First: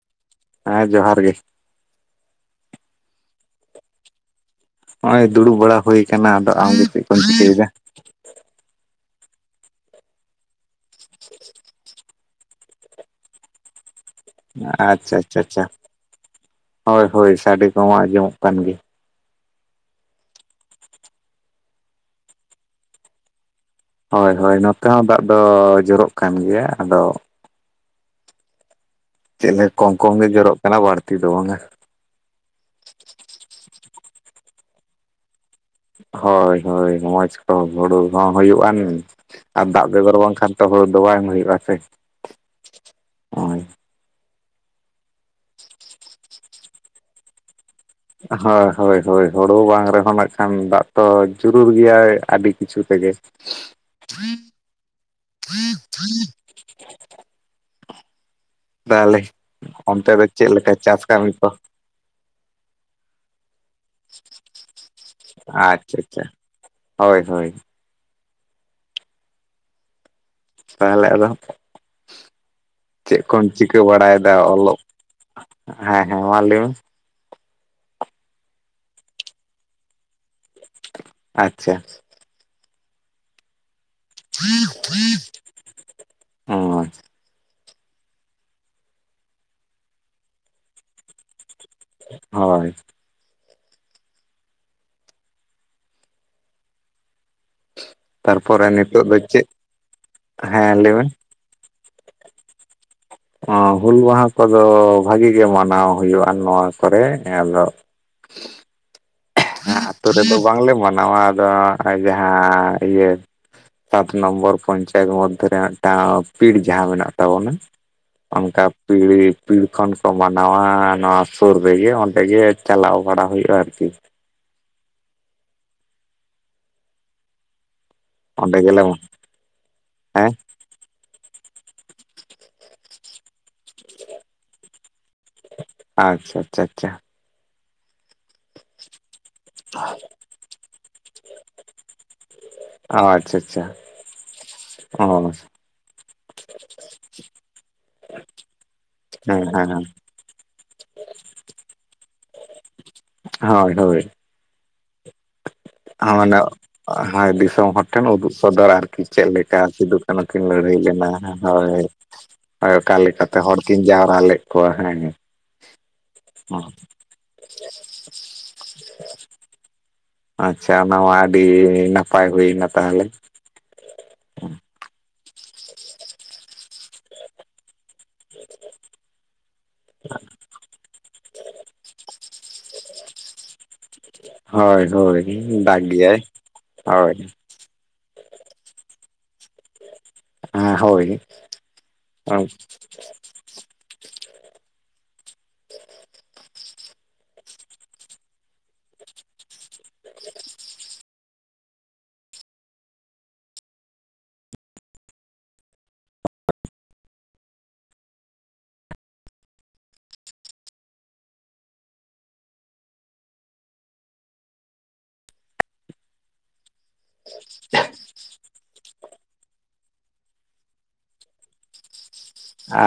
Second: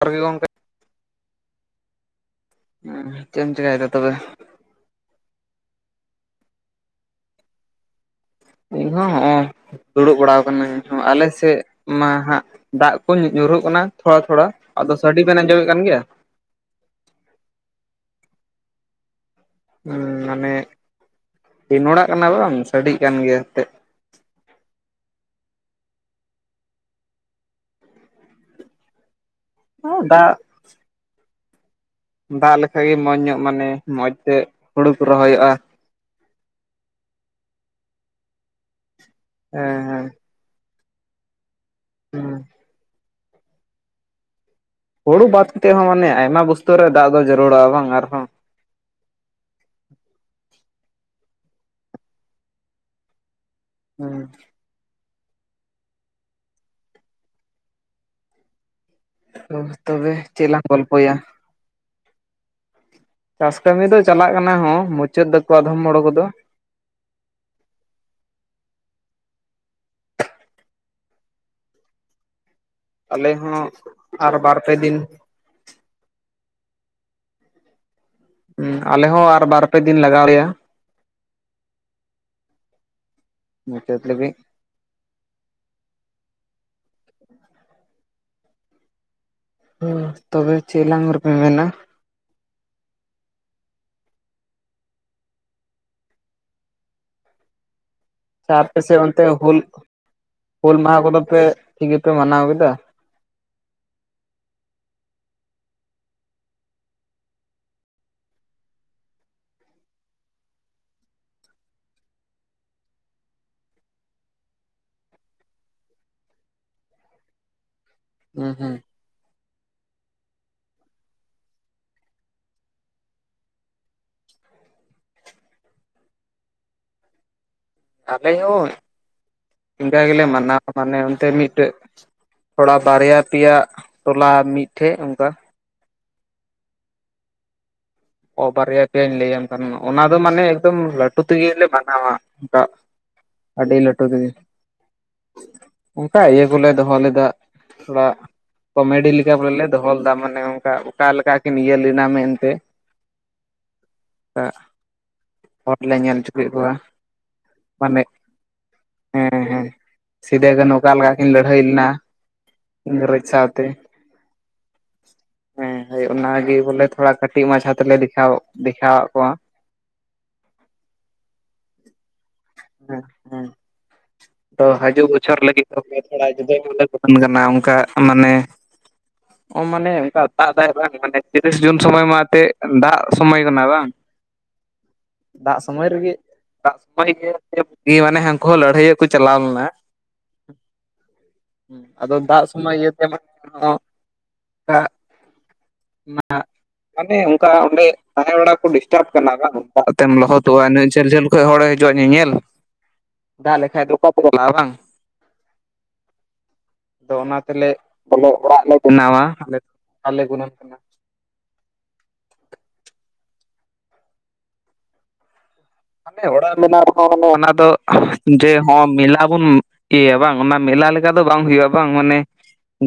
ᱡᱚᱦᱟᱨ ᱜᱮ ᱜᱚᱝᱠᱮ᱾ ᱦᱮᱸ, ᱡᱚᱦᱟᱨ ᱜᱮ᱾ ᱦᱩᱸ, ᱪᱮᱫ ᱮᱢ ᱪᱮᱠᱟᱭ ᱫᱟ ᱛᱚᱵᱮ? ᱱᱚᱜ-ᱚᱭ ᱫᱩᱲᱩᱵ ᱵᱟᱲᱟ ᱦᱩᱭ ᱠᱟᱱᱟ᱾ ᱟᱫᱚ ᱟᱢ ᱜᱮ ᱪᱮᱫ ᱠᱚᱢ ᱪᱤᱠᱟᱹᱭᱮᱫᱟ? ᱤᱧ ᱦᱚᱸ ᱦᱚᱸᱜ-ᱚᱭ ᱫᱩᱲᱩᱵ ᱵᱟᱲᱟᱣ ᱠᱟᱹᱱᱟᱹᱧ ᱤᱧ ᱦᱚᱸ ᱾ ᱟᱞᱮ ᱥᱮᱫ ᱢᱟ ᱦᱟᱸᱜ ᱫᱟᱜ ᱠᱚ ᱧᱩᱨᱦᱩᱜ ᱠᱟᱱᱟ ᱛᱷᱚᱲᱟ ᱛᱷᱚᱲᱟ, ᱟᱫᱚ ᱥᱟᱰᱮ ᱵᱮᱱ ᱟᱸᱡᱚᱢᱮᱫ ᱠᱟᱱ ᱜᱮᱭᱟ? ᱦᱚᱭ ᱦᱚᱭ, ᱥᱟᱰᱮ ᱠᱚᱦᱚᱸ ᱟᱸᱡᱚᱢᱚᱜ ᱠᱟᱱ ᱜᱮ᱾ ᱦᱩᱸ, ᱢᱟᱱᱮ ᱠᱤᱱ ᱚᱲᱟᱜ ᱠᱟᱱᱟ ᱵᱟᱝ ᱥᱟᱰᱮ ᱠᱟᱱ ᱜᱮᱭᱟ ᱮᱱᱛᱮ᱾ ᱦᱚᱭ ᱦᱚᱭ, ᱱᱚᱛᱮ ᱦᱚᱸ ᱫᱟᱜ ᱫᱚ ᱡᱚᱨᱚᱜ ᱠᱟᱱ ᱜᱮᱭᱟ᱾ ᱟᱫᱚ ᱪᱮᱫ ᱞᱮ ᱠᱚᱢ ᱠᱚᱢ ᱜᱮ ᱫᱟᱜ ᱡᱚᱨᱚᱜ ᱠᱟᱱᱟ ᱵᱟᱹᱲᱛᱤ ᱵᱟᱝ-ᱟ᱾ ᱫᱟᱜ ᱞᱮᱠᱟᱡ ᱜᱮ ᱢᱚᱸᱡᱽ ᱧᱚᱜ ᱢᱟᱱᱮ ᱢᱚᱸᱡᱽ ᱛᱮ ᱦᱩᱲᱩ ᱠᱚ ᱨᱚᱦᱚᱭᱚᱜ-ᱟ᱾ ᱦᱳᱭ ᱦᱳᱭ, ᱢᱚᱸᱡᱽ ᱠᱚ ᱦᱩᱲᱩ ᱦᱚᱸ ᱦᱩᱭᱩᱜ-ᱟᱱ ᱟᱨ ᱦᱮᱸ ᱫᱟᱜ ᱦᱮᱸ ᱵᱮᱜᱚᱨ ᱵᱟᱝᱠᱷᱟᱱ ᱡᱚᱛᱚ ᱦᱩᱲᱩ ᱫᱚ ᱵᱟᱝ ᱦᱩᱭᱩᱜ-ᱟ ᱥᱮ᱾ ᱦᱮᱸ ᱦᱳᱭ ᱾ ᱦᱩᱲᱩ ᱵᱟᱫᱽ ᱠᱟᱛᱮ ᱦᱚᱸ ᱢᱟᱱᱮ ᱟᱭᱢᱟ ᱚᱵᱩᱥᱛᱟ ᱨᱮ ᱫᱟᱜ ᱫᱚ ᱡᱟᱹᱨᱩᱲᱟ ᱵᱟᱝ ᱟᱨ ᱦᱳᱭ ᱦᱳᱭ ᱦᱳᱭ, ᱦᱳᱲᱳ ᱵᱟᱝ ᱨᱮᱦᱚᱸ ᱱᱟᱜ ᱠᱷᱟᱱ ᱫᱟᱜ ᱛᱚ ᱡᱩᱨᱩᱲ ᱜᱮᱭᱟᱭ ᱟᱹᱰᱤ ᱠᱤᱪᱷᱩ ᱨᱮᱜᱮ᱾ ᱦᱮᱸ ᱾ [inaudible] ᱛᱟᱦᱚᱞᱮ ᱚ, ᱚᱱᱛᱮ ᱛᱚᱵᱮ ᱫᱚ ᱪᱮᱫ ᱞᱟᱝ ᱞᱮᱠᱟ ᱪᱟᱥ ᱜᱚᱞᱯᱷᱚᱭᱟ? ᱠᱟᱹᱢᱤ ᱠᱚ ᱪᱟᱥ ᱠᱟᱹᱢᱤ ᱫᱚ ᱪᱟᱞᱟᱜ ᱠᱟᱱᱟ ᱦᱚᱸ ᱢᱩᱪᱟᱹᱫ ᱫᱟᱠᱚ ᱟᱫᱚᱢ ᱟᱪᱪᱷᱟ ᱦᱚᱲ ᱟᱪᱪᱷᱟ ᱠᱚᱫᱚ᱾ ᱦᱳᱭ ᱦᱳᱭ᱾ ᱛᱟᱦᱚᱞᱮ ᱟᱫᱚ, ᱪᱮᱫ ᱟᱞᱮ ᱠᱚᱢ ᱦᱚᱸ ᱪᱤᱠᱟᱹ ᱵᱟᱲᱟᱭᱮᱫᱟ ᱟᱨ ᱵᱟᱨ ᱯᱮ ᱚᱞᱚᱜ ᱫᱤᱱ ᱦᱮᱸ ᱦᱮᱸ, ᱢᱟ ᱞᱟᱹᱭ ᱢᱮ? ᱦᱩᱸ, ᱟᱞᱮ ᱦᱚᱸ ᱟᱨ ᱵᱟᱨ ᱯᱮ ᱫᱤᱱ ᱞᱟᱜᱟᱣ ᱞᱮᱭᱟ᱾ ᱟᱪᱪᱷᱟ᱾ ᱢᱩᱪᱟᱹᱫᱽ ᱞᱟᱹᱜᱤᱜ ᱦᱳᱭ ᱾ ᱦᱮᱸ, ᱛᱚᱵᱮ ᱪᱮᱫ ᱞᱟᱝ ᱨᱮᱯᱮ ᱢᱮᱱᱟ? ᱦᱳᱭ ᱾ ᱟᱪᱪᱷᱟ, ᱛᱟᱨᱯᱚᱨᱮ ᱟᱯᱮ ᱥᱮᱫ ᱱᱤᱛᱚᱜ ᱫᱚ ᱚᱱᱛᱮ ᱪᱮᱫ ᱦᱩᱞ, ᱦᱮᱸ ᱦᱩᱞ ᱞᱟᱹᱭ ᱢᱮ ᱢᱟᱦᱟᱸ ᱠᱚᱫᱚ ᱯᱮ ᱴᱷᱤᱠ ᱜᱮᱯᱮ ᱢᱟᱱᱟᱣ ᱠᱮᱫᱟ? ᱚ, ᱦᱩᱞ ᱢᱟᱦᱟᱸ ᱠᱚᱫᱚ ᱵᱷᱟᱹᱜᱤ ᱜᱮ ᱢᱟᱱᱟᱣ ᱦᱩᱭᱩᱜ-ᱟ ᱱᱚᱣᱟ ᱠᱚᱨᱮ᱾ᱟᱫᱚ ᱦᱮᱸ, ᱟᱹᱛᱩ ᱨᱮᱫᱚ ᱵᱟᱝᱞᱮ ᱢᱟᱱᱟᱣᱟ ᱟᱫᱚ ᱡᱟᱦᱟᱸ ᱤᱭᱟᱹ ᱥᱟᱛ ᱱᱚᱢᱵᱚᱨ ᱯᱚᱧᱪᱟᱭᱮᱛ ᱢᱚᱫᱽᱫᱷᱮ ᱨᱮ ᱢᱤᱫᱴᱟᱝ ᱯᱤᱲ ᱡᱟᱦᱟᱸ ᱢᱮᱱᱟᱜ ᱛᱟᱵᱚᱱᱟ᱾ ᱦᱩᱸ ᱚᱱᱠᱟ ᱦᱩᱸ ᱯᱤᱲ ᱦᱤᱯᱤᱲ ᱠᱷᱚᱱ ᱠᱚ ᱢᱟᱱᱟᱣᱟ ᱱᱚᱣᱟ ᱥᱩᱨ ᱨᱮᱜᱮ, ᱚᱸᱰᱮ ᱜᱮ ᱪᱟᱞᱟᱣ ᱵᱟᱲᱟ ᱦᱩᱭᱩᱜ-ᱟ ᱟᱨᱠᱤ᱾ ᱟᱞᱮ ᱚᱸᱰᱮ ᱦᱚᱸ ᱜᱮᱞᱮ ᱤᱱᱠᱟᱹ ᱜᱮᱞᱮ ᱦᱮᱸ ᱢᱟᱱᱟᱣ᱾ ᱢᱟᱱᱮ ᱚᱱᱛᱮ ᱢᱤᱫᱴᱮᱡ ᱛᱷᱚᱲᱟ ᱵᱟᱨᱭᱟ ᱯᱮᱭᱟ ᱴᱚᱞᱟ ᱢᱤᱫᱴᱷᱮᱡ ᱚᱱᱠᱟ᱾ ᱟᱪᱪᱷᱟ ᱟᱪᱪᱷᱟ ᱟᱪᱪᱷᱟ᱾ ᱚ, ᱵᱟᱨᱮᱭᱟ ᱯᱮᱭᱟᱹᱧ ᱞᱟᱹᱭᱟᱢ ᱠᱟᱱᱟ᱾ ᱚᱱᱟ ᱫᱚ ᱢᱟᱱᱮ ᱮᱠᱫᱚᱢ ᱞᱟᱹᱴᱩ ᱛᱮᱜᱮ ᱞᱮ ᱢᱟᱱᱟᱣᱟ᱾ ᱫᱟᱜ ᱚ ᱟᱪᱪᱷᱟ ᱟᱪᱪᱷᱟ ᱟᱹᱰᱤ ᱞᱟᱹᱴᱩ ᱛᱮᱜᱮ᱾ ᱚ ᱚᱱᱠᱟ ᱤᱭᱟᱹ ᱠᱚᱞᱮ ᱫᱚᱦᱚ ᱞᱮᱫᱟᱜ ᱛᱷᱚᱲᱟᱜ ᱠᱚᱢᱮᱰᱤ ᱞᱮᱠᱟ ᱦᱮᱸ ᱵᱚᱞᱮ ᱞᱮ ᱦᱮᱸ ᱫᱚᱦᱚ ᱞᱮᱫᱟ, ᱢᱟᱱᱮ ᱚᱱᱠᱟ ᱚᱠᱟ ᱞᱮᱠᱟ ᱠᱤᱱ ᱤᱭᱟᱹ ᱞᱮᱱᱟ ᱢᱮᱱᱛᱮ᱾ ᱦᱚᱭ ᱦᱳᱭ᱾ ᱮᱜ ᱾ ᱴᱷᱟᱶ ᱦᱤᱞᱚᱜ ᱚ ᱦᱮᱸ ᱫᱤᱥᱚᱢ ᱦᱚᱲ ᱢᱟᱱᱮ ᱴᱷᱮᱱ ᱩᱫᱩᱜ ᱥᱚᱫᱚᱨ ᱟᱨᱠᱤ ᱪᱮᱫ ᱦᱮᱸ ᱞᱮᱠᱟ ᱦᱮᱸ ᱪᱤᱫᱩᱜ? ᱠᱟᱹᱱᱩ ᱠᱤᱱ ᱥᱤᱫᱟᱹ ᱠᱟᱹᱱᱦᱩ ᱞᱟᱹᱲᱦᱟᱹᱭ ᱚᱠᱟ ᱞᱮᱠᱟ ᱞᱮᱱᱟ ᱠᱤᱱ ᱞᱟᱹᱲᱦᱟᱹᱭ ᱦᱳᱭ᱾ ᱞᱮᱱᱟ ᱦᱳᱭ, ᱚᱠᱟ ᱤᱝᱨᱮᱡᱽ ᱞᱮᱠᱟᱛᱮ ᱦᱚᱲ ᱥᱟᱶᱛᱮ ᱠᱤᱱ ᱡᱟᱣᱨᱟ ᱞᱮᱫ ᱠᱚᱣᱟ ᱦᱮᱸ? ᱦᱮᱸ ᱦᱳᱭ ᱚᱱᱟᱜᱮ ᱵᱚᱞᱮ ᱛᱷᱚᱲᱟ ᱠᱟᱹᱴᱤᱡ ᱢᱟᱪᱷᱟ ᱛᱮᱞᱮ ᱫᱮᱠᱷᱟᱣ, ᱫᱮᱠᱷᱟᱣᱟᱜ ᱠᱚᱣᱟ᱾ ᱟᱪᱪᱷᱟ ᱚᱱᱟ ᱢᱟ ᱟᱹᱰᱤ ᱱᱟᱯᱟᱭ ᱦᱩᱭᱱᱟ ᱦᱮᱸ ᱛᱟᱦᱞᱮ᱾ ᱦᱮᱸ ᱛᱚ ᱦᱟᱹᱡᱩᱜ ᱵᱚᱪᱷᱚᱨ ᱞᱟᱹᱜᱤᱫ ᱛᱚᱵᱮ ᱛᱷᱚᱲᱟ ᱡᱩᱫᱟᱹ ᱧᱚᱜ ᱞᱮ ᱫᱚᱠᱟᱱ ᱠᱟᱱᱟ ᱚᱱᱠᱟ᱾ ᱢᱟᱱᱮ, ᱚ ᱢᱟᱱᱮ ᱚᱱᱠᱟ ᱫᱟᱜ ᱫᱟᱭ ᱵᱟᱝ ᱢᱟᱱᱮ᱾ ᱛᱤᱨᱤᱥ ᱡᱩᱱ ᱥᱚᱢᱚᱭ ᱢᱟ ᱮᱛᱮᱡ ᱫᱟᱜ ᱥᱚᱢᱚᱭ ᱠᱟᱱᱟ ᱵᱟᱝ? ᱦᱚᱭ ᱦᱳᱭ ᱫᱟᱜ ᱜᱮᱭᱟᱭ᱾ ᱱᱚᱜ-ᱚᱭ ᱦᱳᱭ ᱱᱤᱭᱟᱹ ᱛᱟᱭᱚᱢ, ᱤᱭᱟᱹ ᱢᱟᱱᱮ ᱦᱟᱱᱠᱩ ᱦᱚᱸ ᱞᱟᱹᱲᱦᱟᱹᱭᱚᱜ ᱠᱚ ᱪᱟᱞᱟᱣ ᱞᱮᱱᱟ᱾ ᱦᱳᱭ ᱦᱩᱸ ᱟᱫᱚ ᱫᱟᱜ ᱥᱚᱢᱚᱭ ᱤᱭᱟᱹ ᱛᱮ ᱢᱟᱱᱮ ᱚᱸᱜ ᱫᱟᱜ ᱚᱱᱟ᱾ ᱢᱟᱱᱮ ᱚᱱᱠᱟ ᱚᱸᱰᱮ ᱛᱟᱦᱮᱸ ᱵᱟᱲᱟ ᱠᱚ ᱰᱤᱥᱴᱟᱯ ᱠᱟᱱᱟ ᱵᱟᱝ, ᱫᱟᱜ ᱛᱮᱢ ᱞᱚᱦᱚᱫᱚᱜ-ᱟ᱾ ᱤᱱᱟᱹᱜ ᱡᱷᱟᱹᱞ ᱡᱷᱟᱹᱞ ᱠᱷᱚᱡ ᱦᱚᱲᱮ ᱦᱟᱹ ᱡᱚᱜ-ᱟ, ᱧᱮᱧᱮᱞ᱾ᱫᱟᱜ ᱞᱮᱠᱷᱟᱡ ᱫᱚ ᱚᱠᱟ ᱯᱮ ᱪᱟᱞᱟᱜ-ᱟ᱾ᱵᱟᱝ? ᱟᱫᱚ ᱚᱱᱟ ᱛᱮᱞᱮᱜ ᱵᱚᱞᱮ ᱚᱲᱟᱜ ᱞᱮ ᱵᱮᱱᱟᱣᱟ ᱟᱞᱮ, ᱟᱞᱮ ᱜᱩᱱᱟᱹᱧ ᱠᱟᱱᱟ᱾ ᱦᱟᱱᱮ ᱚᱲᱟᱜ ᱢᱮᱱᱟᱜ ᱨᱮᱦᱚᱸ‌ᱢᱟᱱᱮ ᱚᱱᱟ ᱫᱚ ᱡᱮ ᱦᱚᱸ ᱢᱮᱞᱟ ᱵᱚᱱ ᱤᱭᱟᱹ ᱵᱟᱝ ᱚᱱᱟ ᱢᱮᱞᱟ ᱞᱮᱠᱟ ᱫᱚ ᱵᱟᱝ ᱦᱩᱭᱩᱜ-ᱟ᱾ ᱵᱟᱝ ᱢᱟᱱᱮ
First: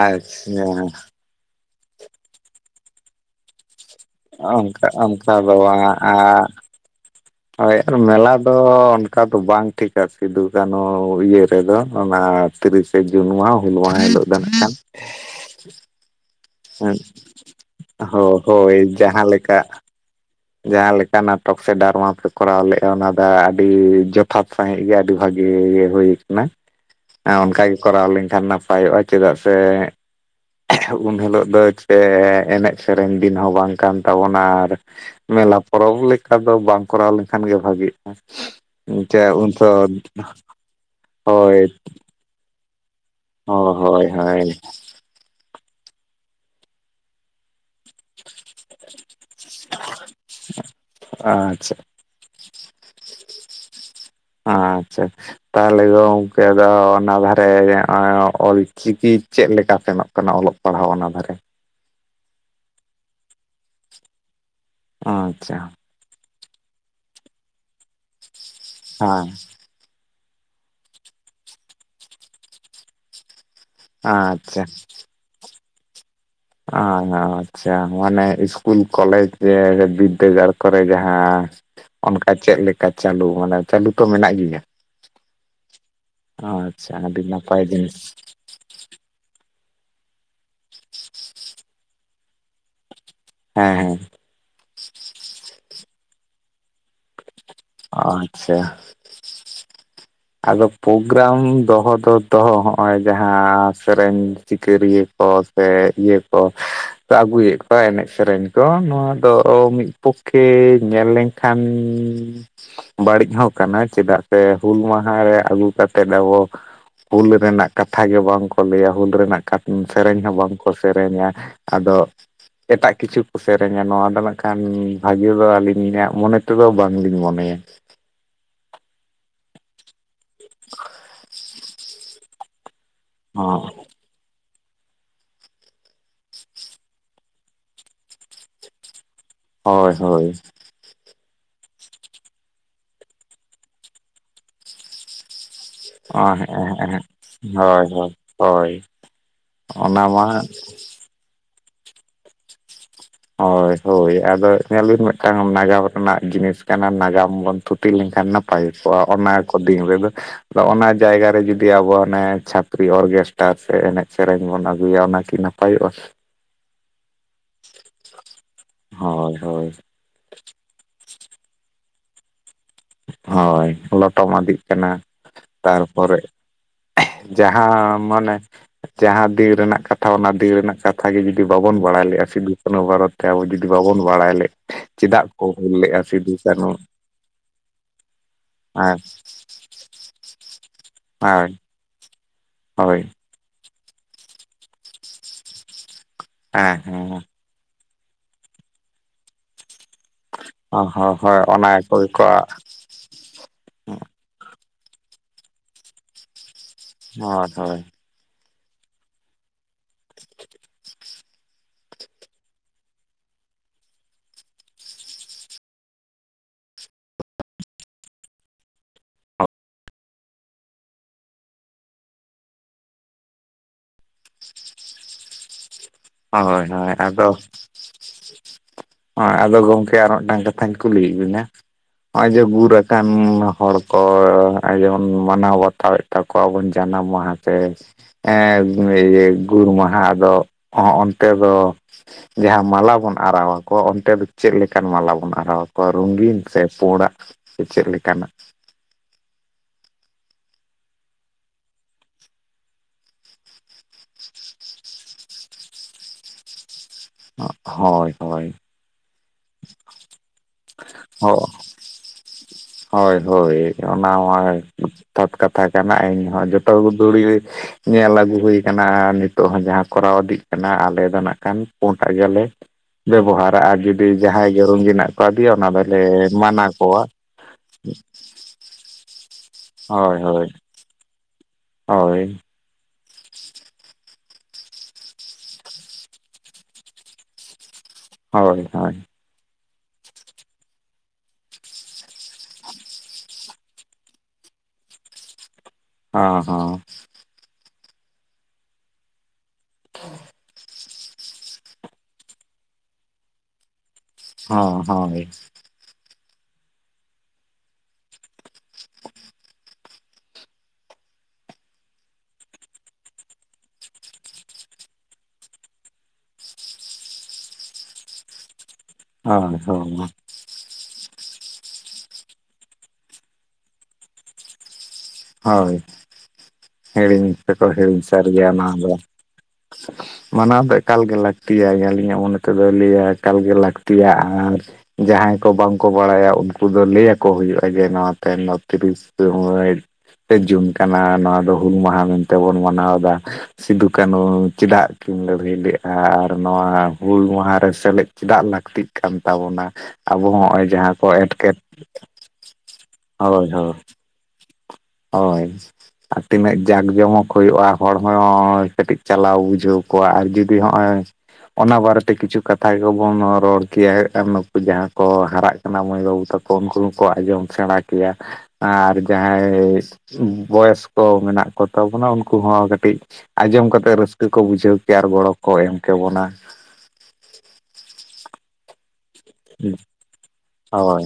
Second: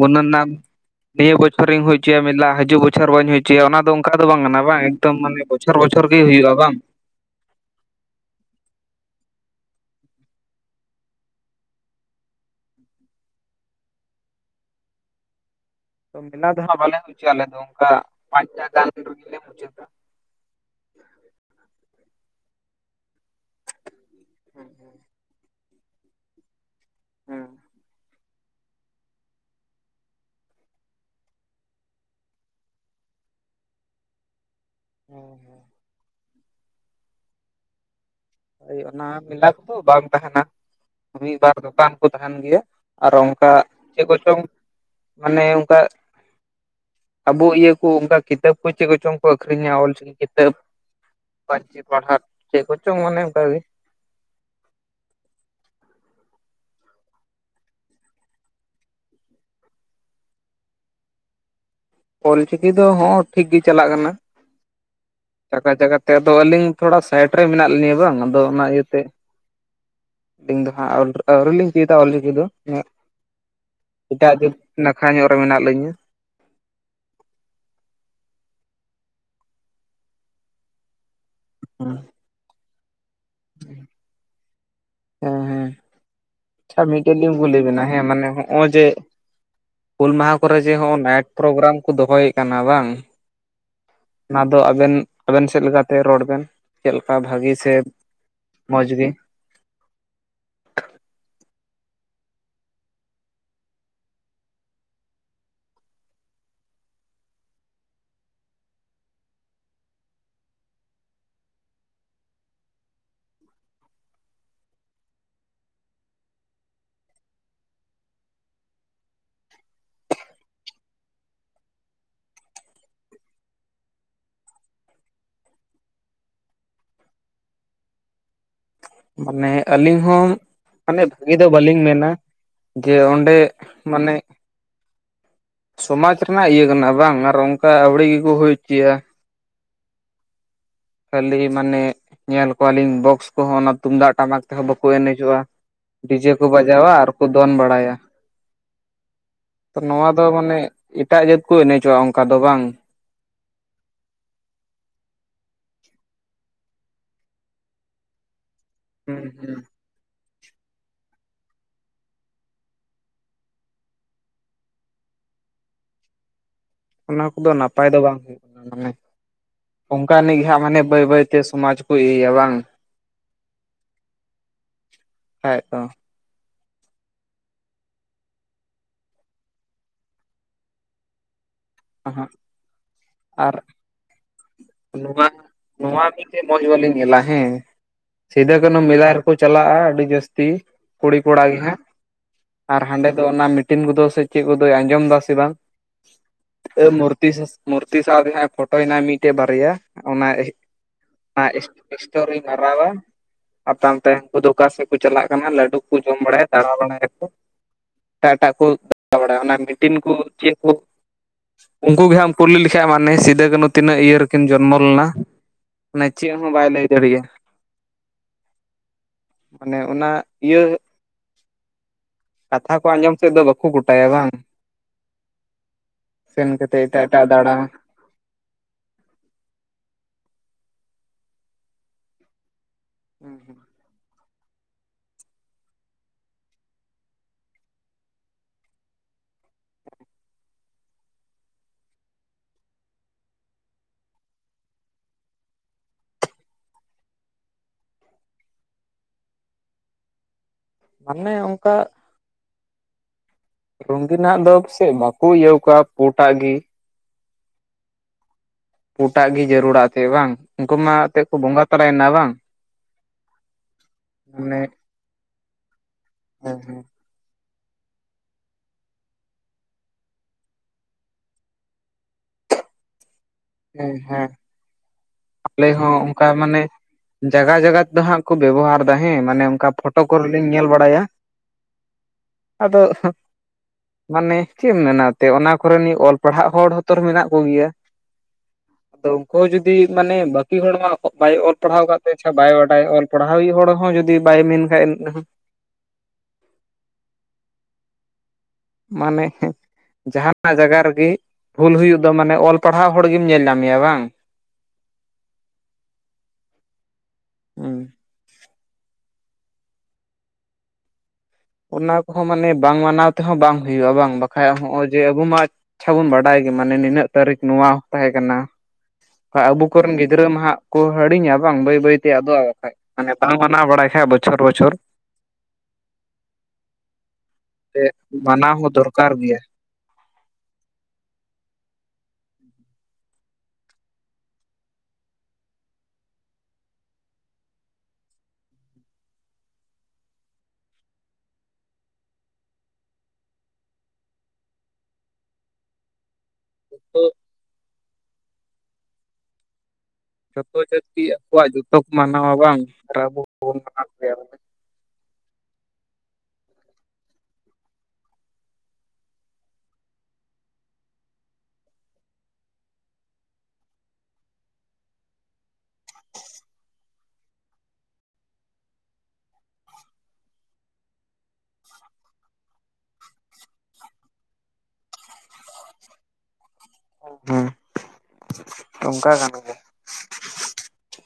ᱜᱩᱱᱟᱹᱱᱟᱢ ᱱᱤᱭᱟᱹ ᱵᱚᱪᱷᱚᱨᱤᱧ ᱦᱩᱭ ᱪᱩᱭᱟ ᱢᱮᱞᱟ᱾ ᱦᱟᱹᱡᱩᱜ ᱵᱚᱪᱷᱚᱨ ᱵᱟᱹᱧ ᱦᱩᱭ ᱪᱚᱭᱟ, ᱚᱱᱟ ᱫᱚ ᱚᱱᱠᱟ ᱫᱚ ᱵᱟᱝ ᱠᱟᱱᱟ ᱵᱟᱝ ᱚᱱᱠᱟ ᱮᱠᱫᱚᱢ ᱚᱱᱠᱟ ᱢᱟᱱᱮ ᱫᱚ ᱵᱚᱪᱷᱚᱨ ᱵᱟᱝ ᱵᱚᱪᱷᱚᱨ ᱜᱮ ᱟᱨ ᱦᱩᱭᱩᱜ-ᱟ᱾ ᱵᱟᱝ? ᱦᱳᱭ ᱟᱨ ᱢᱮᱞᱟ ᱫᱚ ᱚᱱᱠᱟ ᱫᱚ ᱵᱟᱝ ᱴᱷᱤᱠᱟ ᱥᱤᱫᱩ ᱠᱟᱹᱱᱩ ᱤᱭᱟᱹ ᱨᱮᱫᱚ ᱚᱱᱟ ᱾ ᱛᱤᱨᱤᱥᱮ ᱡᱩᱱ ᱱᱚᱶᱟ ᱦᱩᱞ ᱢᱟᱦᱟᱸ ᱦᱤᱞᱳᱜ ᱫᱚ ᱟᱱ ᱠᱷᱟᱱ ᱾ ᱛᱚ ᱢᱮᱞᱟ ᱫᱚ ᱦᱟᱸᱜ ᱵᱟᱞᱮ ᱦᱩᱭ ᱪᱚᱭᱟ ᱟᱞᱮ ᱫᱚ, ᱚᱱᱠᱟ ᱦᱳ ᱯᱟᱸᱪᱴᱟ ᱜᱟᱱ ᱦᱳᱭ ᱨᱮᱜᱮ ᱡᱟᱦᱟᱸ ᱞᱮ ᱞᱮᱠᱟ ᱢᱩᱪᱟᱹᱫᱟ ᱾ ᱡᱟᱦᱟᱸ ᱞᱮᱠᱟ ᱱᱟᱴᱚᱠ ᱥᱮ ᱰᱟᱨᱢᱟ ᱯᱮ ᱠᱚᱨᱟᱣ ᱞᱮᱫ-ᱟ᱾ᱚᱱᱟ ᱫᱚ ᱟᱹᱰᱤ ᱡᱚᱼᱼ ᱛᱟᱷᱨᱯᱚᱨᱮ ᱤᱭᱟᱹ ᱟᱹᱰᱤ ᱵᱷᱟᱜᱮ ᱜᱮ ᱦᱩᱭ ᱠᱟᱱᱟ ᱾ ᱦᱮᱸ ᱚᱱᱠᱟ ᱜᱮ ᱠᱚᱨᱟᱣ ᱞᱮᱱᱠᱷᱟᱱ ᱱᱟᱯᱟᱭᱚᱜ-ᱟ᱾ ᱪᱮᱫᱟᱜ ᱥᱮ ᱩᱱ ᱦᱤᱞᱳᱜ ᱫᱚ ᱪᱮ ᱮᱱᱮᱡ ᱥᱮᱨᱮᱧ ᱫᱤᱱ ᱦᱚᱸ ᱵᱟᱝ ᱠᱟᱱ ᱛᱟᱵᱚᱱᱟ ᱟᱨ ᱾ ᱟᱫᱚ ᱵᱟᱝ ᱠᱚᱨᱟᱣ ᱞᱮᱱᱠᱷᱟᱱ ᱜᱮ ᱵᱷᱟᱹᱜᱮᱜ᱾ ᱦᱳᱭ ᱚᱱᱟ ᱢᱮᱞᱟ ᱠᱚ ᱵᱟᱝ ᱛᱟᱦᱮᱱᱟ᱾ ᱢᱤᱫ ᱵᱟᱨ ᱦᱳᱭ ᱫᱚᱠᱟᱱ ᱠᱚ ᱛᱟᱦᱮᱱ ᱜᱮᱭᱟ ᱾ ᱟᱨᱚ ᱚᱱᱠᱟ ᱪᱮᱫ ᱦᱳᱭ ᱠᱚᱪᱚᱝ ᱦᱳᱭ ᱢᱟᱱᱮ ᱚᱱᱠᱟ ᱟᱵᱚ ᱤᱭᱟᱹ ᱠᱚ ᱚᱱᱠᱟ ᱠᱤᱛᱟᱹᱵᱽ ᱠᱚ ᱪᱮᱫ ᱠᱚᱪᱚᱝ ᱠᱚ ᱟᱹᱠᱷᱨᱤᱧᱟ᱾ ᱚᱞ ᱪᱤᱠᱤ ᱠᱤᱛᱟᱹᱵᱽ ᱟᱪᱪᱷᱟ ᱯᱟᱹᱧᱪᱤ ᱯᱟᱲᱦᱟᱸᱴ ᱾ ᱪᱮᱫ ᱠᱚᱪᱚᱝ ᱢᱚᱱᱮ ᱚᱱᱠᱟᱜᱮ ᱾ ᱟᱪᱪᱷᱟ ᱟᱪᱪᱷᱟ᱾ ᱛᱟᱦᱚᱞᱮ ᱜᱚᱝᱠᱮ ᱫᱚ ᱚᱱᱟ ᱫᱷᱟᱨᱮ ᱡᱮ ᱦᱚᱜ-ᱚᱸᱭ ᱚᱞ ᱪᱤᱠᱤ ᱪᱮᱫ ᱞᱮᱠᱟ ᱥᱮᱱᱚᱜ ᱠᱟᱱᱟ ᱚᱞᱚᱜ? ᱯᱟᱲᱦᱟᱣ ᱚᱱᱟ ᱫᱷᱟᱨᱮ᱾ ᱚᱞᱪᱤᱠᱤ ᱫᱚ ᱦᱚᱸ ᱴᱷᱤᱠ ᱜᱮ ᱪᱟᱞᱟᱜ ᱠᱟᱱᱟ, ᱟᱪᱪᱷᱟ ᱪᱟᱠᱟ ᱪᱟᱠᱟ ᱾ ᱛᱮ ᱫᱚ ᱟᱹᱞᱤᱧ ᱛᱷᱚᱲᱟ ᱥᱟᱭᱤᱴ ᱨᱮ ᱢᱮᱱᱟᱜ ᱞᱤᱧᱟᱹ ᱵᱟᱝ ᱟᱫᱚ ᱚᱱᱟ ᱤᱭᱟᱹᱛᱮ᱾ ᱦᱮᱸ ᱟᱹᱞᱤᱧ ᱫᱚ ᱦᱟᱸᱜ ᱟᱹᱣᱨᱤ, ᱟᱹᱣᱨᱤ ᱞᱤᱧ ᱪᱤᱫᱟ ᱚᱞ ᱪᱤᱠᱤ ᱫᱚ ᱦᱮᱸᱜ᱾ ᱮᱴᱟᱜ ᱡᱟᱹᱛ ᱟᱪᱪᱷᱟ ᱱᱟᱠᱷᱟ ᱧᱚᱜ ᱨᱮ ᱢᱮᱱᱟᱜ ᱞᱤᱧᱟᱹ᱾ ᱟ ᱦᱟᱸ ᱟᱪᱪᱷᱟ, ᱢᱟᱱᱮ ᱤᱥᱠᱩᱞ ᱠᱚᱞᱮᱡᱽ ᱨᱮ ᱵᱤᱫᱫᱟᱹᱜᱟᱲ ᱠᱚᱨᱮ ᱡᱟᱦᱟᱸ᱾ ᱦᱮᱸ ᱚᱱᱠᱟ ᱪᱮᱫ ᱞᱮᱠᱟ ᱪᱟᱹᱞᱩ, ᱢᱟᱱᱮ ᱪᱟᱹᱞᱩ ᱛᱚ ᱢᱮᱱᱟᱜ ᱜᱮᱭᱟ? ᱦᱮᱸ ᱦᱮᱸ ᱟᱪᱪᱷᱟ ᱢᱤᱫᱴᱮᱱ ᱟᱹᱰᱤ ᱞᱤᱧ ᱠᱩᱞᱤ ᱱᱟᱯᱟᱭ ᱵᱮᱱᱟ ᱡᱤᱱᱤᱥ ᱦᱮᱸ ᱢᱟᱱᱮ ᱦᱚᱜᱼᱚᱭ ᱡᱮ ᱦᱩᱞ ᱢᱟᱦᱟ ᱠᱚᱨᱮ ᱡᱮ ᱦᱚᱜ-ᱚᱭ ᱱᱟᱭᱤᱴ ᱯᱨᱳᱜᱨᱟᱢ ᱠᱚ ᱫᱚᱦᱚᱭᱮᱜ ᱠᱟᱱᱟ ᱵᱟᱝ? ᱦᱮᱸ ᱦᱮᱸ ᱾ ᱚᱱᱟ ᱫᱚ ᱟᱵᱮᱱ-ᱟᱵᱮᱱ ᱥᱮᱫ ᱞᱮᱠᱟᱛᱮ ᱨᱚᱲ ᱵᱮᱱ ᱪᱮᱫ ᱞᱮᱠᱟ ᱵᱷᱟᱜᱤ ᱥᱮ ᱟᱪᱪᱷᱟ ᱾ ᱢᱚᱸᱡᱽ ᱜᱮ ᱟᱫᱚ ᱯᱨᱳᱜᱨᱟᱢ ᱫᱚᱦᱚ ᱫᱚᱛᱚ ᱦᱚᱜᱼᱚᱭ ᱡᱟᱦᱟᱸ ᱥᱮᱨᱮᱧ ᱪᱤᱠᱟᱹᱨᱤᱭᱟᱹ ᱠᱚ ᱥᱮ ᱤᱭᱟᱹ ᱠᱚ ᱟᱹᱜᱩᱭᱮᱫ ᱠᱚᱣᱟ ᱮᱱᱮᱡ ᱥᱮᱨᱮᱧ ᱠᱚ ᱱᱚᱣᱟ ᱫᱚ ᱢᱤᱫ ᱯᱚᱠᱠᱷᱮ ᱧᱮᱞ ᱞᱮᱱ ᱠᱷᱟᱱ ᱵᱟᱹᱲᱤᱡ ᱦᱚᱸ ᱠᱟᱱᱟ ᱪᱮᱫᱟᱜ ᱥᱮ ᱦᱩᱞ ᱢᱟᱦ [unintelligible] ᱟᱹᱜᱩ ᱠᱟᱛᱮᱫ ᱟᱵᱚ ᱦᱩᱞ ᱨᱮᱱᱟᱜ ᱠᱟᱛᱷᱟ ᱜᱮ ᱵᱟᱝᱠᱚ ᱞᱟᱹᱭᱟ, ᱦᱩᱞ ᱨᱮᱱᱟᱜ ᱥᱮᱨᱮᱧ ᱦᱚᱸ ᱵᱟᱝᱠᱚ ᱥᱮᱨᱮᱧᱟ ᱾ ᱟᱫᱚ ᱮᱴᱟᱜ ᱠᱤᱪᱷᱩ ᱠᱚ ᱥᱮᱨᱮᱧᱟ ᱱᱚᱣᱟ ᱫᱚ ᱱᱟᱜ ᱠᱷᱟᱱ ᱵᱷᱟᱜᱮ ᱫᱚ ᱟᱹᱞᱤᱧᱟᱜ ᱢᱚᱱᱮ ᱛᱮᱫᱚ ᱵᱟᱝ ᱞᱤᱧ ᱢᱚᱱᱮᱭᱟ ᱾ ᱢᱟᱱᱮ ᱟᱹᱞᱤᱧ ᱦᱚᱸ ᱢᱟᱱᱮ ᱵᱷᱟᱹᱜᱤ ᱫᱚ ᱵᱟᱹᱞᱤᱧ ᱢᱮᱱᱟ ᱾ ᱜᱮ ᱚᱸᱰᱮ, ᱢᱟᱱᱮ ᱥᱚᱢᱟᱡᱽ ᱨᱮᱱᱟᱜ ᱤᱭᱟᱹ ᱠᱟᱱᱟ ᱵᱟᱝ, ᱟᱨ ᱚᱱᱠᱟ ᱟᱹᱣᱲᱤ ᱜᱮᱠᱚ ᱦᱩᱭ ᱦᱚᱪᱚᱭᱟ ᱾ ᱦᱳᱭ, ᱦᱳᱭ ᱾ ᱠᱷᱟᱹᱞᱤ ᱢᱟᱱᱮ ᱧᱮᱞ ᱠᱚᱣᱟᱞᱤᱧ ᱵᱚᱠᱥ ᱠᱚᱦᱚᱸ ᱚᱱᱟ ᱛᱩᱢᱫᱟᱜ ᱴᱟᱢᱟᱠ ᱛᱮᱦᱚᱸ ᱵᱟᱠᱚ ᱮᱱᱮᱡᱚᱜᱼᱟ ᱾ ᱰᱤᱡᱮ ᱠᱚ ᱵᱟᱡᱟᱣᱟ ᱦᱮᱸ ᱟᱨᱠᱚ ᱫᱚᱱ ᱦᱳᱭ ᱵᱟᱲᱟᱭᱟ ᱦᱳᱭ ᱦᱳᱭ ᱾ ᱛᱚ ᱚᱱᱟ ᱱᱚᱣᱟ ᱫᱚ ᱢᱟ ᱢᱟᱱᱮ ᱮᱴᱟᱜ ᱡᱟᱹᱛ ᱠᱚ ᱮᱱᱮᱡᱚᱜᱼᱟ, ᱚᱱᱠᱟ ᱫᱚ ᱵᱟᱝ? ᱦᱳᱭ ᱦᱳᱭ ᱟᱫᱚ ᱧᱮᱞ ᱵᱤᱱ ᱱᱟᱜ ᱠᱷᱟᱱ ᱱᱟᱜᱟᱢ ᱨᱮᱱᱟᱜ ᱡᱤᱱᱤᱥ ᱠᱟᱱᱟ ᱱᱟᱜᱟᱢ ᱵᱚᱱ ᱛᱷᱩᱛᱤ ᱞᱮᱠᱷᱟᱱ ᱱᱟᱯ ᱯᱟᱭ ᱠᱚᱼᱟ ᱦᱩᱸ ᱚᱱᱟ ᱦᱩᱸ ᱠᱚ ᱫᱤᱱ ᱨᱮᱫᱚ ᱾ ᱟᱫᱚ ᱚᱱᱟ ᱡᱟᱭᱜᱟ ᱨᱮ ᱡᱩᱫᱤ ᱟᱵᱚ ᱚᱱᱮ ᱪᱷᱟᱯᱨᱤ ᱚᱨᱜᱮᱥᱴᱟᱨ ᱥᱮ ᱮᱱᱮᱡ ᱥᱮᱨᱮᱧ ᱵᱚᱱ ᱟᱹᱜᱩᱭᱟ ᱚᱱᱟ ᱠᱤ ᱱᱟ ᱯᱟᱭᱚᱜ-ᱟ ᱚᱱᱟ ᱠᱚᱫᱚ ᱱᱟᱯᱟᱭ ᱫᱚ ᱵᱟᱝ ᱦᱩᱭᱩᱜ ᱠᱟᱱᱟ, ᱢᱟᱱᱮ ᱦᱳᱭ ᱦᱳᱭ ᱚᱱᱠᱟᱱᱤᱡ ᱜᱮ ᱦᱟᱸᱜ ᱢᱟᱱᱮ ᱵᱟᱹᱭ ᱵᱟᱹᱭ ᱛᱮ ᱥᱚᱢᱟᱡᱽ ᱠᱚ ᱤᱭᱟᱹᱭᱟ ᱵᱟᱝ? ᱦᱳᱭ ᱞᱚᱴᱚᱢ ᱤᱫᱤᱜ ᱠᱟᱱᱟ ᱠᱷᱟᱡ ᱫᱚ ᱛᱟᱨᱯᱚᱨᱮ ᱡᱟᱦᱟᱸ ᱢᱟᱱᱮ ᱡᱟᱦᱟᱸ ᱫᱤᱱ ᱨᱮᱱᱟᱜ ᱠᱟᱛᱷᱟ ᱚᱱᱟ ᱫᱤᱱ ᱨᱮᱱᱟᱜ ᱠᱟᱛᱷᱟ ᱜᱮ ᱡᱩᱫᱤ ᱡᱩᱫᱤ ᱵᱟᱵᱚᱱ ᱵᱟᱲᱟᱭ ᱞᱮᱜᱼᱟ ᱱᱟᱦᱟᱜ ᱥᱤᱫᱩ ᱠᱟᱱᱩ ᱵᱟᱨᱮ ᱛᱮ ᱟᱵᱚ ᱟᱨ ᱡᱩᱫᱤ ᱵᱟᱵᱚᱱ ᱵᱟᱲᱟᱭ ᱞᱮᱜ ᱪᱮᱫᱟᱜ ᱱᱚᱣᱟ ᱠᱚ ᱦᱩᱞ ᱞᱮᱜᱼᱟ ᱱᱚᱣᱟ ᱥᱤᱫᱩ ᱠᱟᱹᱱᱩ? ᱧᱮᱞᱟ ᱦᱮᱸ ᱥᱤᱫᱩ ᱠᱟᱹᱱᱩ ᱦᱮᱸ ᱢᱮᱞᱟ ᱨᱮᱠᱚ ᱪᱟᱞᱟᱜᱼᱟ ᱟᱹᱰᱤ ᱡᱟᱹᱥᱛᱤ ᱠᱩᱲᱤ ᱠᱚᱲᱟ ᱦᱳᱭ ᱜᱮ ᱦᱟᱸᱜ᱾ ᱟᱨ ᱦᱳᱭ ᱦᱟᱸᱰᱮ ᱫᱚ ᱚᱱᱟ ᱢᱤᱴᱤᱱ ᱠᱚᱫᱚ ᱥᱮ ᱪᱮᱫ ᱠᱚᱫᱚᱭ ᱟᱸᱡᱚᱢ ᱫᱟᱥᱮ ᱵᱟᱝ ᱦᱮᱸ ᱮᱭ ᱦᱮᱸ ᱢᱩᱨᱛᱤ ᱢᱩᱨᱛᱤ ᱥᱟᱶ ᱜᱮ ᱦᱟᱸᱜ ᱯᱷᱳᱴᱳᱭ ᱱᱟ ᱢᱤᱫᱴᱮᱡ ᱵᱟᱨᱭᱟ᱾ ᱚᱱᱟ ᱦᱳᱭ ᱦᱳᱭ -ᱚᱱᱟ ᱠᱚᱜᱮ ᱠᱚ ᱥᱴᱳᱨᱤ ᱢᱟᱨᱟᱣᱟ᱾ ᱟᱨ ᱛᱟᱭᱚᱢ ᱛᱮ ᱩᱱᱠᱩ ᱫᱚ ᱚᱠᱟ ᱥᱮᱫ ᱠᱚ ᱪᱟᱞᱟᱜ ᱠᱟᱱᱟ ᱞᱟᱹᱰᱩ ᱠᱚ ᱠᱚ ᱡᱚᱢ ᱵᱟᱲᱟᱭᱟ᱾ ᱫᱟᱸᱬᱟ ᱵᱟᱲᱟᱭᱟᱠᱚ, ᱦᱳᱭ ᱦᱳᱭ ᱮᱴᱟᱜ ᱮᱴᱟᱜ ᱠᱚ ᱵᱟᱲᱟᱭᱟ ᱚᱱᱟ ᱢᱤᱴᱤᱱ ᱠᱚ ᱪᱮᱫ ᱠᱚ ᱩᱱᱠᱩ ᱜᱮ ᱦᱟᱸᱜ ᱮᱢ ᱠᱩᱞᱤ ᱞᱮᱠᱷᱟᱡ ᱢᱟ ᱱᱮᱥ ᱥᱤᱫᱩ ᱠᱟᱹᱱᱩ ᱛᱤᱱᱟᱹᱜ ᱤᱭᱟᱹ ᱨᱮᱠᱤᱱ ᱡᱚᱱᱢᱚ ᱞᱮᱱᱟ ᱢᱟᱱᱮ ᱪᱮᱫ ᱦᱚᱸ ᱵᱟᱭ ᱞᱟᱹᱭ ᱫᱟᱲᱤᱜᱼᱟ᱾ ᱢᱟᱱᱮ ᱚᱱᱟ ᱤᱭᱟᱹ ᱠᱟᱛᱷᱟ ᱠᱚ ᱟᱸᱡᱚᱢ ᱥᱮᱫ ᱫᱚ ᱵᱟᱠᱚ ᱜᱚᱴᱟᱭᱟ ᱵᱟᱝ? ᱥᱮᱱ ᱦᱳᱭ ᱠᱟᱛᱮ ᱮᱴᱟᱜ ᱮᱴᱟᱜ ᱫᱟᱸᱬᱟ᱾ ᱦᱚᱜ-ᱚᱭ ᱟᱫᱚ ᱜᱚᱢᱠᱮ ᱟᱨᱚ ᱢᱤᱫᱴᱟᱝ ᱠᱟᱛᱷᱟᱧ ᱠᱩᱞᱤᱭᱮᱫ ᱵᱤᱱᱟ ᱦᱚᱸᱜᱼᱚᱭ ᱡᱮ ᱜᱩᱨ ᱟᱠᱟᱱ ᱦᱚᱲ ᱠᱚ ᱟᱨ ᱡᱮᱢᱚᱱ ᱢᱟᱱᱟᱣ ᱵᱟᱛᱟᱣᱮᱫ ᱛᱟᱠᱚᱣᱟ ᱡᱟᱱᱟᱢ ᱢᱟᱦᱟ ᱥᱮ ᱮᱸᱜ ᱤᱭᱟᱹ ᱜᱩᱨ ᱢᱟᱦᱟ ᱟᱫᱚ ᱚᱱᱛᱮ ᱫᱚ᱾ ᱡᱟᱦᱟᱸ ᱢᱟᱞᱟ ᱵᱚᱱ ᱟᱨᱟᱣ ᱟᱠᱚᱣᱟ, ᱚᱱᱛᱮ ᱫᱚ ᱪᱮᱫ ᱞᱮᱠᱟᱱ ᱢᱟᱞᱟ ᱵᱚᱱ ᱟᱨᱟᱣᱟ ᱠᱚᱣᱟ ᱨᱚᱝᱜᱤᱱ ᱥᱮ ᱯᱳᱸᱲᱟᱜ᱾ ᱥᱮ ᱪᱮᱫ ᱞᱮᱠᱟᱱᱟᱜ᱾ ᱢᱟᱱᱮ ᱚᱱᱠᱟ᱾ ᱨᱚᱝᱜᱤᱱᱟᱜ ᱫᱚ ᱯᱟᱥᱮᱫ ᱵᱟᱠᱚ ᱤᱭᱟᱹᱣ ᱟᱠᱚᱣᱟ ᱯᱩᱸᱴᱟᱜ ᱜᱤ᱾ ᱚ ᱦᱳᱭ ᱦᱳᱭ᱾ ᱯᱳᱸᱴᱟᱜ ᱜᱮ ᱡᱟᱹᱨᱩᱲᱟ ᱮᱱᱛᱮᱫ ᱵᱟᱝ, ᱩᱱᱠᱩ ᱢᱟ ᱮᱱᱛᱮᱫ ᱠᱚ ᱵᱚᱸᱜᱟ ᱛᱚᱞᱟᱭᱮᱱᱟ ᱵᱟᱝ᱾ ᱦᱳᱭ ᱦᱳᱭ ᱚᱱᱟ ᱢᱟ ᱢᱟᱱᱮ ᱡᱚᱛᱷᱟᱛ ᱠᱟᱛᱷᱟ ᱠᱟᱱᱟ ᱤᱧᱦᱚᱸ ᱦᱮᱸ ᱡᱚᱛᱚ ᱦᱮᱸ ᱜᱮ ᱜᱷᱩᱲᱤ ᱧᱮᱞ ᱟᱹᱜᱩ ᱦᱩᱭ ᱠᱟᱱᱟ ᱟᱨ ᱱᱤᱛᱚᱜ ᱦᱚᱸ ᱡᱟᱦᱟᱸ ᱠᱚᱨᱟᱣ ᱤᱫᱤᱜ ᱠᱟᱱᱟ ᱟᱞᱮ ᱫᱚ ᱱᱟᱜ ᱠᱷᱟᱱ ᱯᱳᱸᱴᱟᱜ ᱜᱮᱞᱮ ᱵᱮᱵᱚᱦᱟᱨᱟᱜ-ᱟ ᱟᱨ ᱦᱮᱸ ᱡᱩᱫᱤ ᱦᱮᱸ ᱡᱟᱦᱟᱸᱭ ᱜᱮ ᱨᱚᱸᱜᱤᱱᱟᱜ ᱠᱚ ᱟᱫᱤᱭᱟ ᱚᱱᱟ ᱫᱚᱞᱮ ᱢᱟᱱᱟ ᱠᱚᱣᱟ᱾ ᱡᱟᱭᱜᱟ ᱡᱟᱭᱜᱟ ᱛᱮᱫᱚ ᱦᱟᱸᱜ ᱠᱚ ᱵᱮᱵᱚᱦᱟᱨ ᱫᱟ ᱦᱮᱸ, ᱢᱟᱱᱮ ᱚᱱᱠᱟ ᱯᱷᱳᱴᱳ ᱦᱳᱭ ᱠᱚᱨᱮ ᱦᱳᱭ ᱞᱤᱧ ᱧᱮᱞ ᱵᱟᱲᱟᱭᱟ᱾ ᱦᱳᱭ᱾ ᱟᱫᱚ ᱢᱟᱱᱮ ᱪᱮᱫ ᱢᱮᱱᱟᱜ ᱛᱮ ᱚᱱᱟ ᱠᱚᱨᱮᱱ ᱚᱞ ᱯᱟᱲᱦᱟᱜ ᱦᱚᱲ ᱦᱚᱸᱛᱚ ᱢᱮᱱᱟᱜ ᱠᱚᱜᱮᱭᱟ᱾ ᱦᱳᱭ ᱦᱳᱭ᱾ ᱦᱳᱭ ᱡᱩᱫᱤ᱾ ᱢᱟᱱᱮ ᱵᱟᱹᱠᱤ ᱦᱚᱲ ᱢᱟ ᱵᱟᱭ ᱚᱞ ᱯᱟᱲᱦᱟᱣ ᱟᱠᱟᱫ ᱛᱮ ᱟᱪᱪᱷᱟ ᱵᱟᱭ ᱵᱟᱰᱟᱭ ᱚᱞ ᱯᱟᱲᱦᱟᱣᱤᱡ ᱦᱚᱲ ᱦᱚᱸ ᱡᱩᱫᱤ ᱵᱟᱭ ᱢᱮᱱ ᱠᱷᱟᱡ ᱦᱚᱸ ᱦᱚᱸ᱾ ᱢᱟᱱᱮ, ᱡᱟᱸᱦᱟᱱᱟᱜ ᱡᱟᱭᱜᱟ ᱨᱮᱜᱮ᱾ ᱵᱷᱩᱞ ᱦᱩᱭᱩᱜ ᱫᱚ ᱢᱟᱱᱮ ᱚᱞ ᱯᱟᱲᱦᱟᱣ ᱦᱚᱲ ᱜᱮᱢ ᱧᱮᱞ ᱧᱟᱢᱮᱭᱟ ᱵᱟᱝ᱾ ᱦᱚᱸ ᱦᱳᱭ᱾ [inaudible] ᱦᱩᱸ᱾ ᱟᱱᱟ ᱠᱚᱦᱚᱸ ᱢᱟᱱᱮ ᱵᱟᱝ ᱢᱟᱱᱟᱣ ᱛᱮᱦᱚᱸ ᱵᱟᱝ ᱦᱩᱭᱩᱜ-ᱟ ᱵᱟᱝ ᱵᱟᱠᱷᱟᱡ ᱦᱚᱸᱜ-ᱚᱭ ᱡᱮ ᱟᱵᱩ ᱢᱟ ᱟᱪᱪᱷᱟ ᱵᱚᱱ ᱵᱟᱰᱟᱭ ᱜᱮ ᱢᱟᱱᱮ ᱱᱤᱱᱟᱹᱜ ᱛᱟᱹᱨᱤᱠᱷ ᱱᱚᱣᱟ ᱛᱟᱦᱮᱸ ᱠᱟᱱᱟ᱾ ᱦᱳᱭ ᱟᱵᱩ ᱠᱚᱨᱮᱱ ᱦᱳᱭ ᱜᱤᱫᱽᱨᱟᱹ ᱢᱟ ᱦᱟᱸᱜ ᱠᱚ ᱦᱤᱲᱤᱧᱟ ᱵᱟᱝ ᱵᱟᱹᱭ ᱵᱟᱹᱭ ᱛᱮ ᱟᱫᱚᱜ-ᱟ ᱵᱟᱠᱷᱟᱡ, ᱢᱟᱱᱮ ᱵᱟᱝ ᱢᱟᱱᱟᱣ ᱵᱟᱲᱟᱭ ᱠᱷᱟᱡ ᱵᱚᱪᱷᱚᱨ ᱵᱚᱪᱷᱚᱨ᱾ ᱦᱳᱭ, ᱦᱤᱲᱤᱧ ᱛᱮᱠᱚ ᱛᱮ ᱦᱤᱲᱤᱧ ᱥᱟᱹᱨᱤᱭᱟ ᱢᱟᱱᱟᱣ ᱚᱱᱟ ᱦᱚᱸ ᱫᱚ᱾ ᱫᱚᱨᱠᱟᱨ [inaudible] ᱢᱟᱱᱟᱣ ᱫᱚ ᱮᱠᱟᱞᱜᱮ ᱞᱟᱹᱠᱛᱤᱭᱟ ᱟᱹᱞᱤᱧᱟᱜ ᱢᱚᱱᱮ ᱛᱮᱫᱚᱭ ᱞᱟᱹᱭᱟ ᱮᱠᱟᱞ ᱜᱮ ᱞᱟᱹᱠᱛᱤᱭᱟ ᱟᱨ ᱡᱟᱦᱟᱸᱭ ᱠᱚ ᱵᱟᱝᱠᱚ ᱵᱟᱲᱟᱭᱟ ᱩᱱᱠᱩ ᱫᱚ ᱞᱟᱹᱭ ᱟᱠᱚ ᱦᱩᱭᱩᱜ-ᱟ ᱡᱮ ᱱᱚᱣᱟ ᱛᱮ ᱱᱚ ᱛᱤᱨᱤᱥ [unintelligible] ᱯᱮ ᱡᱩᱱ ᱠᱟᱱᱟ ᱱᱚᱣᱟ ᱫᱚ ᱦᱩᱞ ᱢᱟᱦᱟ ᱢᱮᱱᱛᱮ ᱵᱚᱱ ᱢᱟᱱᱟᱣ ᱮᱫᱟ᱾ ᱥᱤᱫᱩ ᱠᱟᱹᱱᱩ ᱪᱮᱫᱟᱜ ᱠᱤᱱ ᱞᱟᱹᱲᱦᱟᱹᱭ ᱞᱮᱫ ᱟᱨ ᱱᱚᱣᱟ ᱛᱚ ᱦᱩᱞ ᱢᱟᱦᱟᱨ ᱨᱮ ᱥᱮᱞᱮᱫ ᱪᱮᱫᱟᱜ ᱞᱟᱹᱠᱛᱤᱜ ᱠᱟᱱ ᱛᱟᱵᱚᱱᱟ᱾ ᱟᱵᱚ ᱡᱚᱛᱚ ᱦᱚᱸᱜ-ᱚᱭ ᱡᱟᱦᱟᱸ ᱡᱟᱹᱛᱤ ᱠᱚ ᱟᱠᱚᱣᱟᱜ ᱮᱴᱠᱮᱴ ᱡᱚᱛᱚ ᱠᱚ ᱢᱟᱱᱟᱣᱟ ᱵᱟᱝ ᱟᱨ ᱟᱵᱚ [inaudible] ᱦᱳᱭ ᱦᱳᱭ᱾ ᱢᱟᱱᱟᱣ ᱜᱮᱭᱟ ᱵᱚᱞᱮ᱾ ᱦᱳᱭᱺ ᱟᱨ ᱛᱤᱱᱟᱹᱜ ᱡᱟᱠ ᱡᱚᱢᱚᱠ ᱦᱩᱭᱩᱜᱳᱜ-ᱟ ᱦᱚᱲ ᱦᱚᱸ ᱠᱟᱹᱴᱤᱡ ᱪᱟᱞᱟᱣ ᱵᱩᱡᱷᱟᱹᱣ᱾ ᱠᱚᱣᱟᱜ ᱟᱨ ᱡᱩᱫᱤ ᱦᱚᱜ-ᱚᱭ᱾ ᱚᱱᱟ ᱵᱟᱨᱮᱛᱮ ᱠᱤᱪᱷᱩ ᱠᱟᱛᱷᱟ ᱜᱮᱵᱚᱱ ᱨᱚᱲ ᱠᱮᱭᱟ᱾ [unintelligible] ᱡᱟᱦᱟᱸ ᱠᱚ ᱦᱟᱨᱟᱜ ᱢᱟᱹᱭ ᱵᱟᱹᱵᱩ ᱛᱟᱠᱚ ᱩᱱᱠᱩ ᱦᱚᱸᱠᱚ ᱟᱸᱡᱚᱢ ᱥᱮᱬᱟ ᱠᱮᱭᱟ, ᱟᱨ ᱡᱟᱦᱟᱸ ᱡᱟᱦᱟᱸᱭ ᱵᱚᱭᱚᱥ ᱠᱚ ᱢᱮᱱᱟᱜ ᱠᱚᱛᱟ ᱵᱚᱱᱟ ᱩᱱᱠᱩ ᱦᱚᱸ ᱠᱟᱹᱴᱤᱡ᱾ ᱟᱸᱡᱚᱢ ᱠᱟᱛᱮᱜ ᱨᱟᱹᱥᱠᱟᱹ ᱠᱚ ᱵᱩᱡᱷᱟᱹᱣ ᱠᱮᱭᱟ ᱟᱨ ᱜᱚᱲᱚ ᱠᱚ ᱮᱢ ᱠᱮᱵᱚᱱᱟ᱾ ᱦᱮᱸ ᱚᱱᱠᱟ ᱠᱟᱱ ᱜᱮᱭᱟ᱾ ᱩ ᱦᱳᱭ᱾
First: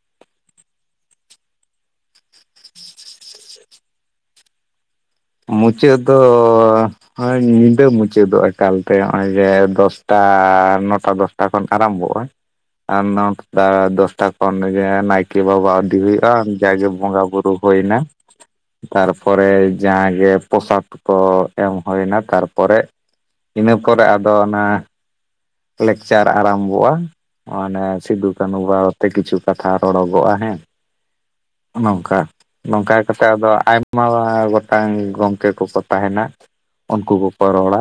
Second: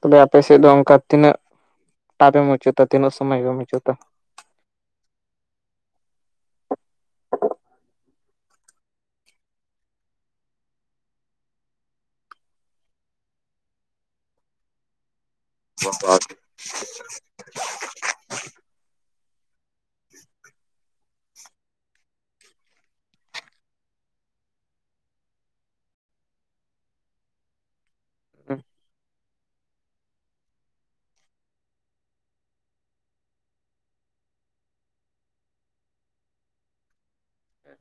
ᱛᱚᱵᱮ ᱟᱯᱮᱥᱮᱫ ᱫᱚ ᱚᱱᱠᱟ ᱛᱤᱱᱟᱹᱜ ᱴᱟᱯᱮ ᱢᱩᱪᱟᱹᱫᱟ ᱛᱤᱱᱟᱹᱜ ᱥᱚᱢᱚᱭ ᱯᱮ ᱢᱩᱪᱟᱹᱛᱟ᱾ ᱢᱩᱪᱟᱹᱫ ᱫᱚᱼᱼᱼ ᱦᱳᱭ ᱧᱤᱫᱟᱹ ᱢᱩᱪᱟᱹᱫᱚᱜ ᱮᱠᱟᱞᱛᱮ ᱱᱚᱜᱼᱚᱭ ᱡᱮ ᱫᱚᱥᱴᱟ ᱱᱚᱴᱟ ᱫᱚᱥᱴᱟ᱾ ᱟ ᱠᱷᱚᱱ ᱟᱨᱟᱢᱵᱷᱚᱜᱼᱟ ᱟᱨ ᱱᱚᱴᱟ ᱫᱚᱥᱴᱟ ᱠᱷᱚᱱ ᱱᱟᱭᱠᱮᱼᱼ ᱱᱟᱭᱠᱮ ᱵᱟᱵᱟ ᱫᱤᱨᱤᱜᱼᱟ ᱡᱟᱜᱮ ᱵᱚᱸᱜᱟ ᱵᱩᱨᱩ ᱦᱩᱭᱳ ᱮᱱᱟ ᱛᱟᱨᱯᱚᱨᱮ ᱼᱼᱼ ᱡᱟᱦᱟᱸ ᱜᱮ ᱯᱳᱥᱟᱠ ᱠᱚ ᱮᱢ ᱦᱩᱭᱱᱟ ᱛᱟᱨᱯᱚᱨᱮᱼᱼ ᱤᱱᱟᱹ ᱯᱚᱨᱮ ᱟᱫᱚ ᱚᱱᱟᱼᱼᱼᱼ ᱞᱮᱠᱪᱟᱨ ᱟᱨᱟᱢᱵᱷᱚᱜᱼᱟ ᱢᱟᱱᱮ ᱥᱤᱫᱩ ᱠᱟᱹᱱᱦᱩ ᱵᱟᱨᱮᱛᱮ ᱠᱤᱪᱷᱩ ᱠᱟᱛᱷᱟ ᱨᱚᱲᱚᱜᱚᱜᱼᱟ ᱦᱮᱸ᱾ ᱱᱚᱝᱠᱟ ᱱᱚᱝᱠᱟ ᱠᱟᱛᱮᱫ ᱟᱫᱚ ᱟᱭᱢᱟ ᱜᱚᱴᱟᱝ ᱜᱚᱢᱠᱮ ᱠᱚᱠᱚ ᱛᱟᱦᱮᱱᱟ᱾ ᱩᱱᱠᱩ ᱠᱚᱠᱚ ᱨᱚᱲᱟ᱾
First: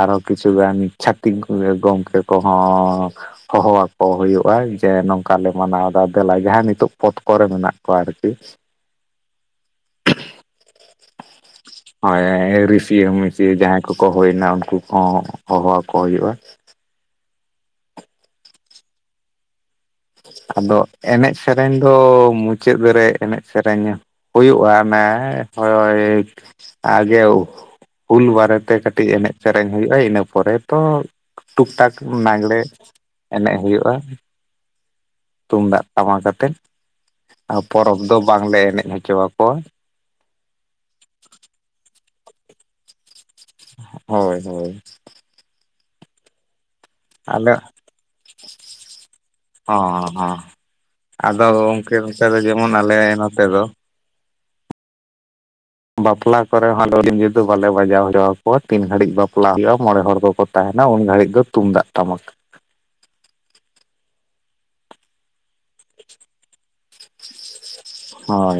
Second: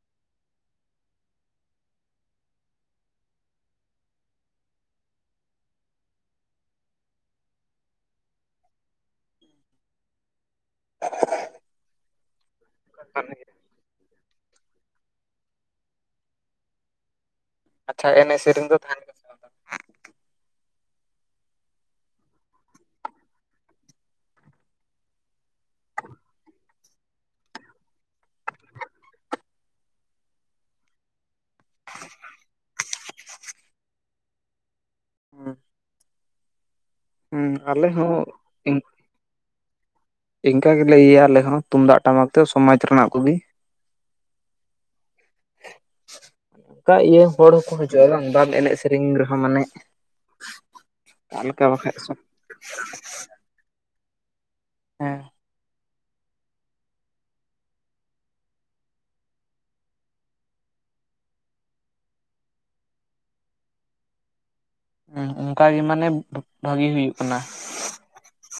ᱟᱨ ᱦᱚᱹ ᱠᱤᱪᱩ ᱜᱟᱱ ᱪᱷᱟᱛᱤᱠ ᱜᱚᱢᱠᱮ ᱠᱚ ᱦᱚᱸᱼᱼᱼᱼᱼ ᱦᱚᱦᱚ ᱟᱠᱚ ᱦᱩᱭᱩᱜᱼᱟ ᱡᱮ ᱱᱚᱝᱠᱟ ᱞᱮ ᱢᱟᱱᱟᱣᱫᱟ ᱫᱮᱞᱟ ᱡᱟᱦᱟᱸ ᱱᱤᱛᱚᱜ ᱯᱚᱛᱼᱼᱼ ᱠᱚᱨᱮ ᱢᱮᱱᱟᱜ ᱠᱚᱣᱟ ᱟᱨᱠᱤᱼᱼᱼᱼ [inaudible] ᱦᱳᱭ ᱨᱤᱥᱤᱭᱟᱹ ᱢᱤᱥᱤᱭᱟ ᱡᱟᱦᱟᱸᱭ ᱠᱚᱠᱚ ᱦᱩᱭᱱᱟ ᱩᱱᱠᱩ ᱠᱚᱦᱚᱸ ᱦᱚᱦᱚ ᱟᱠᱚ ᱦᱩᱭᱜᱼᱟᱼᱼ ᱟᱪᱪᱷᱟ ᱮᱱᱮᱡ ᱥᱮᱨᱮ ᱫᱚ ᱛᱟᱦᱮᱱᱟᱼᱼᱼ ᱟᱫᱚ ᱮᱱᱮᱡ ᱥᱮᱨᱮᱧ ᱫᱚ ᱢᱩᱪᱟᱹᱫ ᱨᱮ ᱮᱱᱮᱡ ᱥᱮᱨᱮᱧᱟ᱾ ᱦᱩᱭᱩᱜᱼᱟ ᱚᱱᱮ ᱦᱳᱭᱳᱭᱮᱡᱼᱼᱼ ᱟᱸ ᱡᱮ ᱦᱩᱞ ᱵᱟᱨᱮᱛᱮ ᱠᱟᱹᱴᱤᱡ ᱮᱱᱮᱡ ᱥᱮᱨᱮᱧ ᱦᱩᱭᱩᱜᱼᱟ ᱤᱱᱟᱹ ᱯᱚᱨᱮ ᱛᱚᱼᱼᱼ ᱴᱩᱠ ᱴᱟᱠ ᱞᱟᱜᱽᱬᱮ ᱮᱱᱮᱡ ᱦᱩᱭᱩᱜᱼᱟ᱾ ᱵᱟᱝ? ᱛᱩᱢᱫᱟᱜ ᱴᱟᱢᱟᱠᱟᱛᱮᱫ ᱦᱩᱸ ᱟᱨ ᱟᱞᱮ ᱯᱚᱨᱚᱵᱽ ᱫᱚ ᱦᱚᱸ ᱵᱟᱝᱞᱮ ᱮᱱᱮᱡ ᱦᱚᱪᱚ ᱟᱠᱚᱣᱟ᱾ ᱮᱱᱠᱟ ᱜᱮᱞᱮ ᱤᱭᱟᱹᱭᱟ ᱟᱞᱮ ᱦᱚᱸ ᱛᱩᱢᱫᱟᱜ ᱴᱟᱢᱟᱠ ᱛᱮ ᱥᱚᱢᱟᱡᱽ ᱨᱮᱱᱟᱜ ᱠᱚᱜᱮᱼᱼ ᱦᱳᱭ ᱦᱳᱭ [inaudible] ᱚᱱᱠᱟ ᱤᱭᱟᱹ ᱦᱚᱲ ᱟᱞᱮ ᱦᱚᱸᱠᱚ ᱦᱤᱡᱩᱜᱼᱟ ᱵᱟᱝ ᱮᱱᱮᱡ ᱥᱮᱨᱮᱧ ᱨᱮᱦᱚᱸ ᱢᱟᱱᱮᱼᱼ ᱦᱚᱸ ᱦᱚᱸ ᱟᱫᱚ ᱜᱚᱢᱠᱮ ᱚᱱᱛᱮ ᱫᱚ ᱡᱮᱢᱚᱱ ᱟᱞᱮ ᱱᱚᱛᱮ ᱫᱚᱼᱼ ᱦᱮᱸ ᱵᱟᱯᱞᱟ ᱠᱚᱨᱮ ᱦᱚᱸ ᱟᱞᱮ ᱫᱚ ᱰᱤᱡᱮ ᱫᱚ ᱵᱟᱞᱮ ᱵᱟᱡᱟᱣ ᱦᱚᱪᱚᱣᱟᱠᱚᱣᱟ ᱛᱤᱱ ᱜᱷᱟᱹᱲᱤᱡ ᱵᱟᱯᱞᱟ ᱦᱩᱭᱩᱜᱼᱟ ᱢᱚᱬᱮ ᱦᱚᱲ ᱠᱚᱠᱚᱼᱼᱼ ᱛᱟᱦᱮᱱᱟ ᱩᱱ ᱜᱷᱟᱨᱤᱡ ᱫᱚ ᱛᱩᱢᱫᱟᱜ ᱴᱟᱢᱟᱠᱼᱼᱼ ᱦᱮᱸ ᱚᱱᱠᱟᱜᱮ ᱢᱟᱱᱮ ᱵᱷᱟᱜᱤ ᱦᱩᱭᱩᱜ ᱠᱟᱱᱟ᱾ ᱦᱳᱭ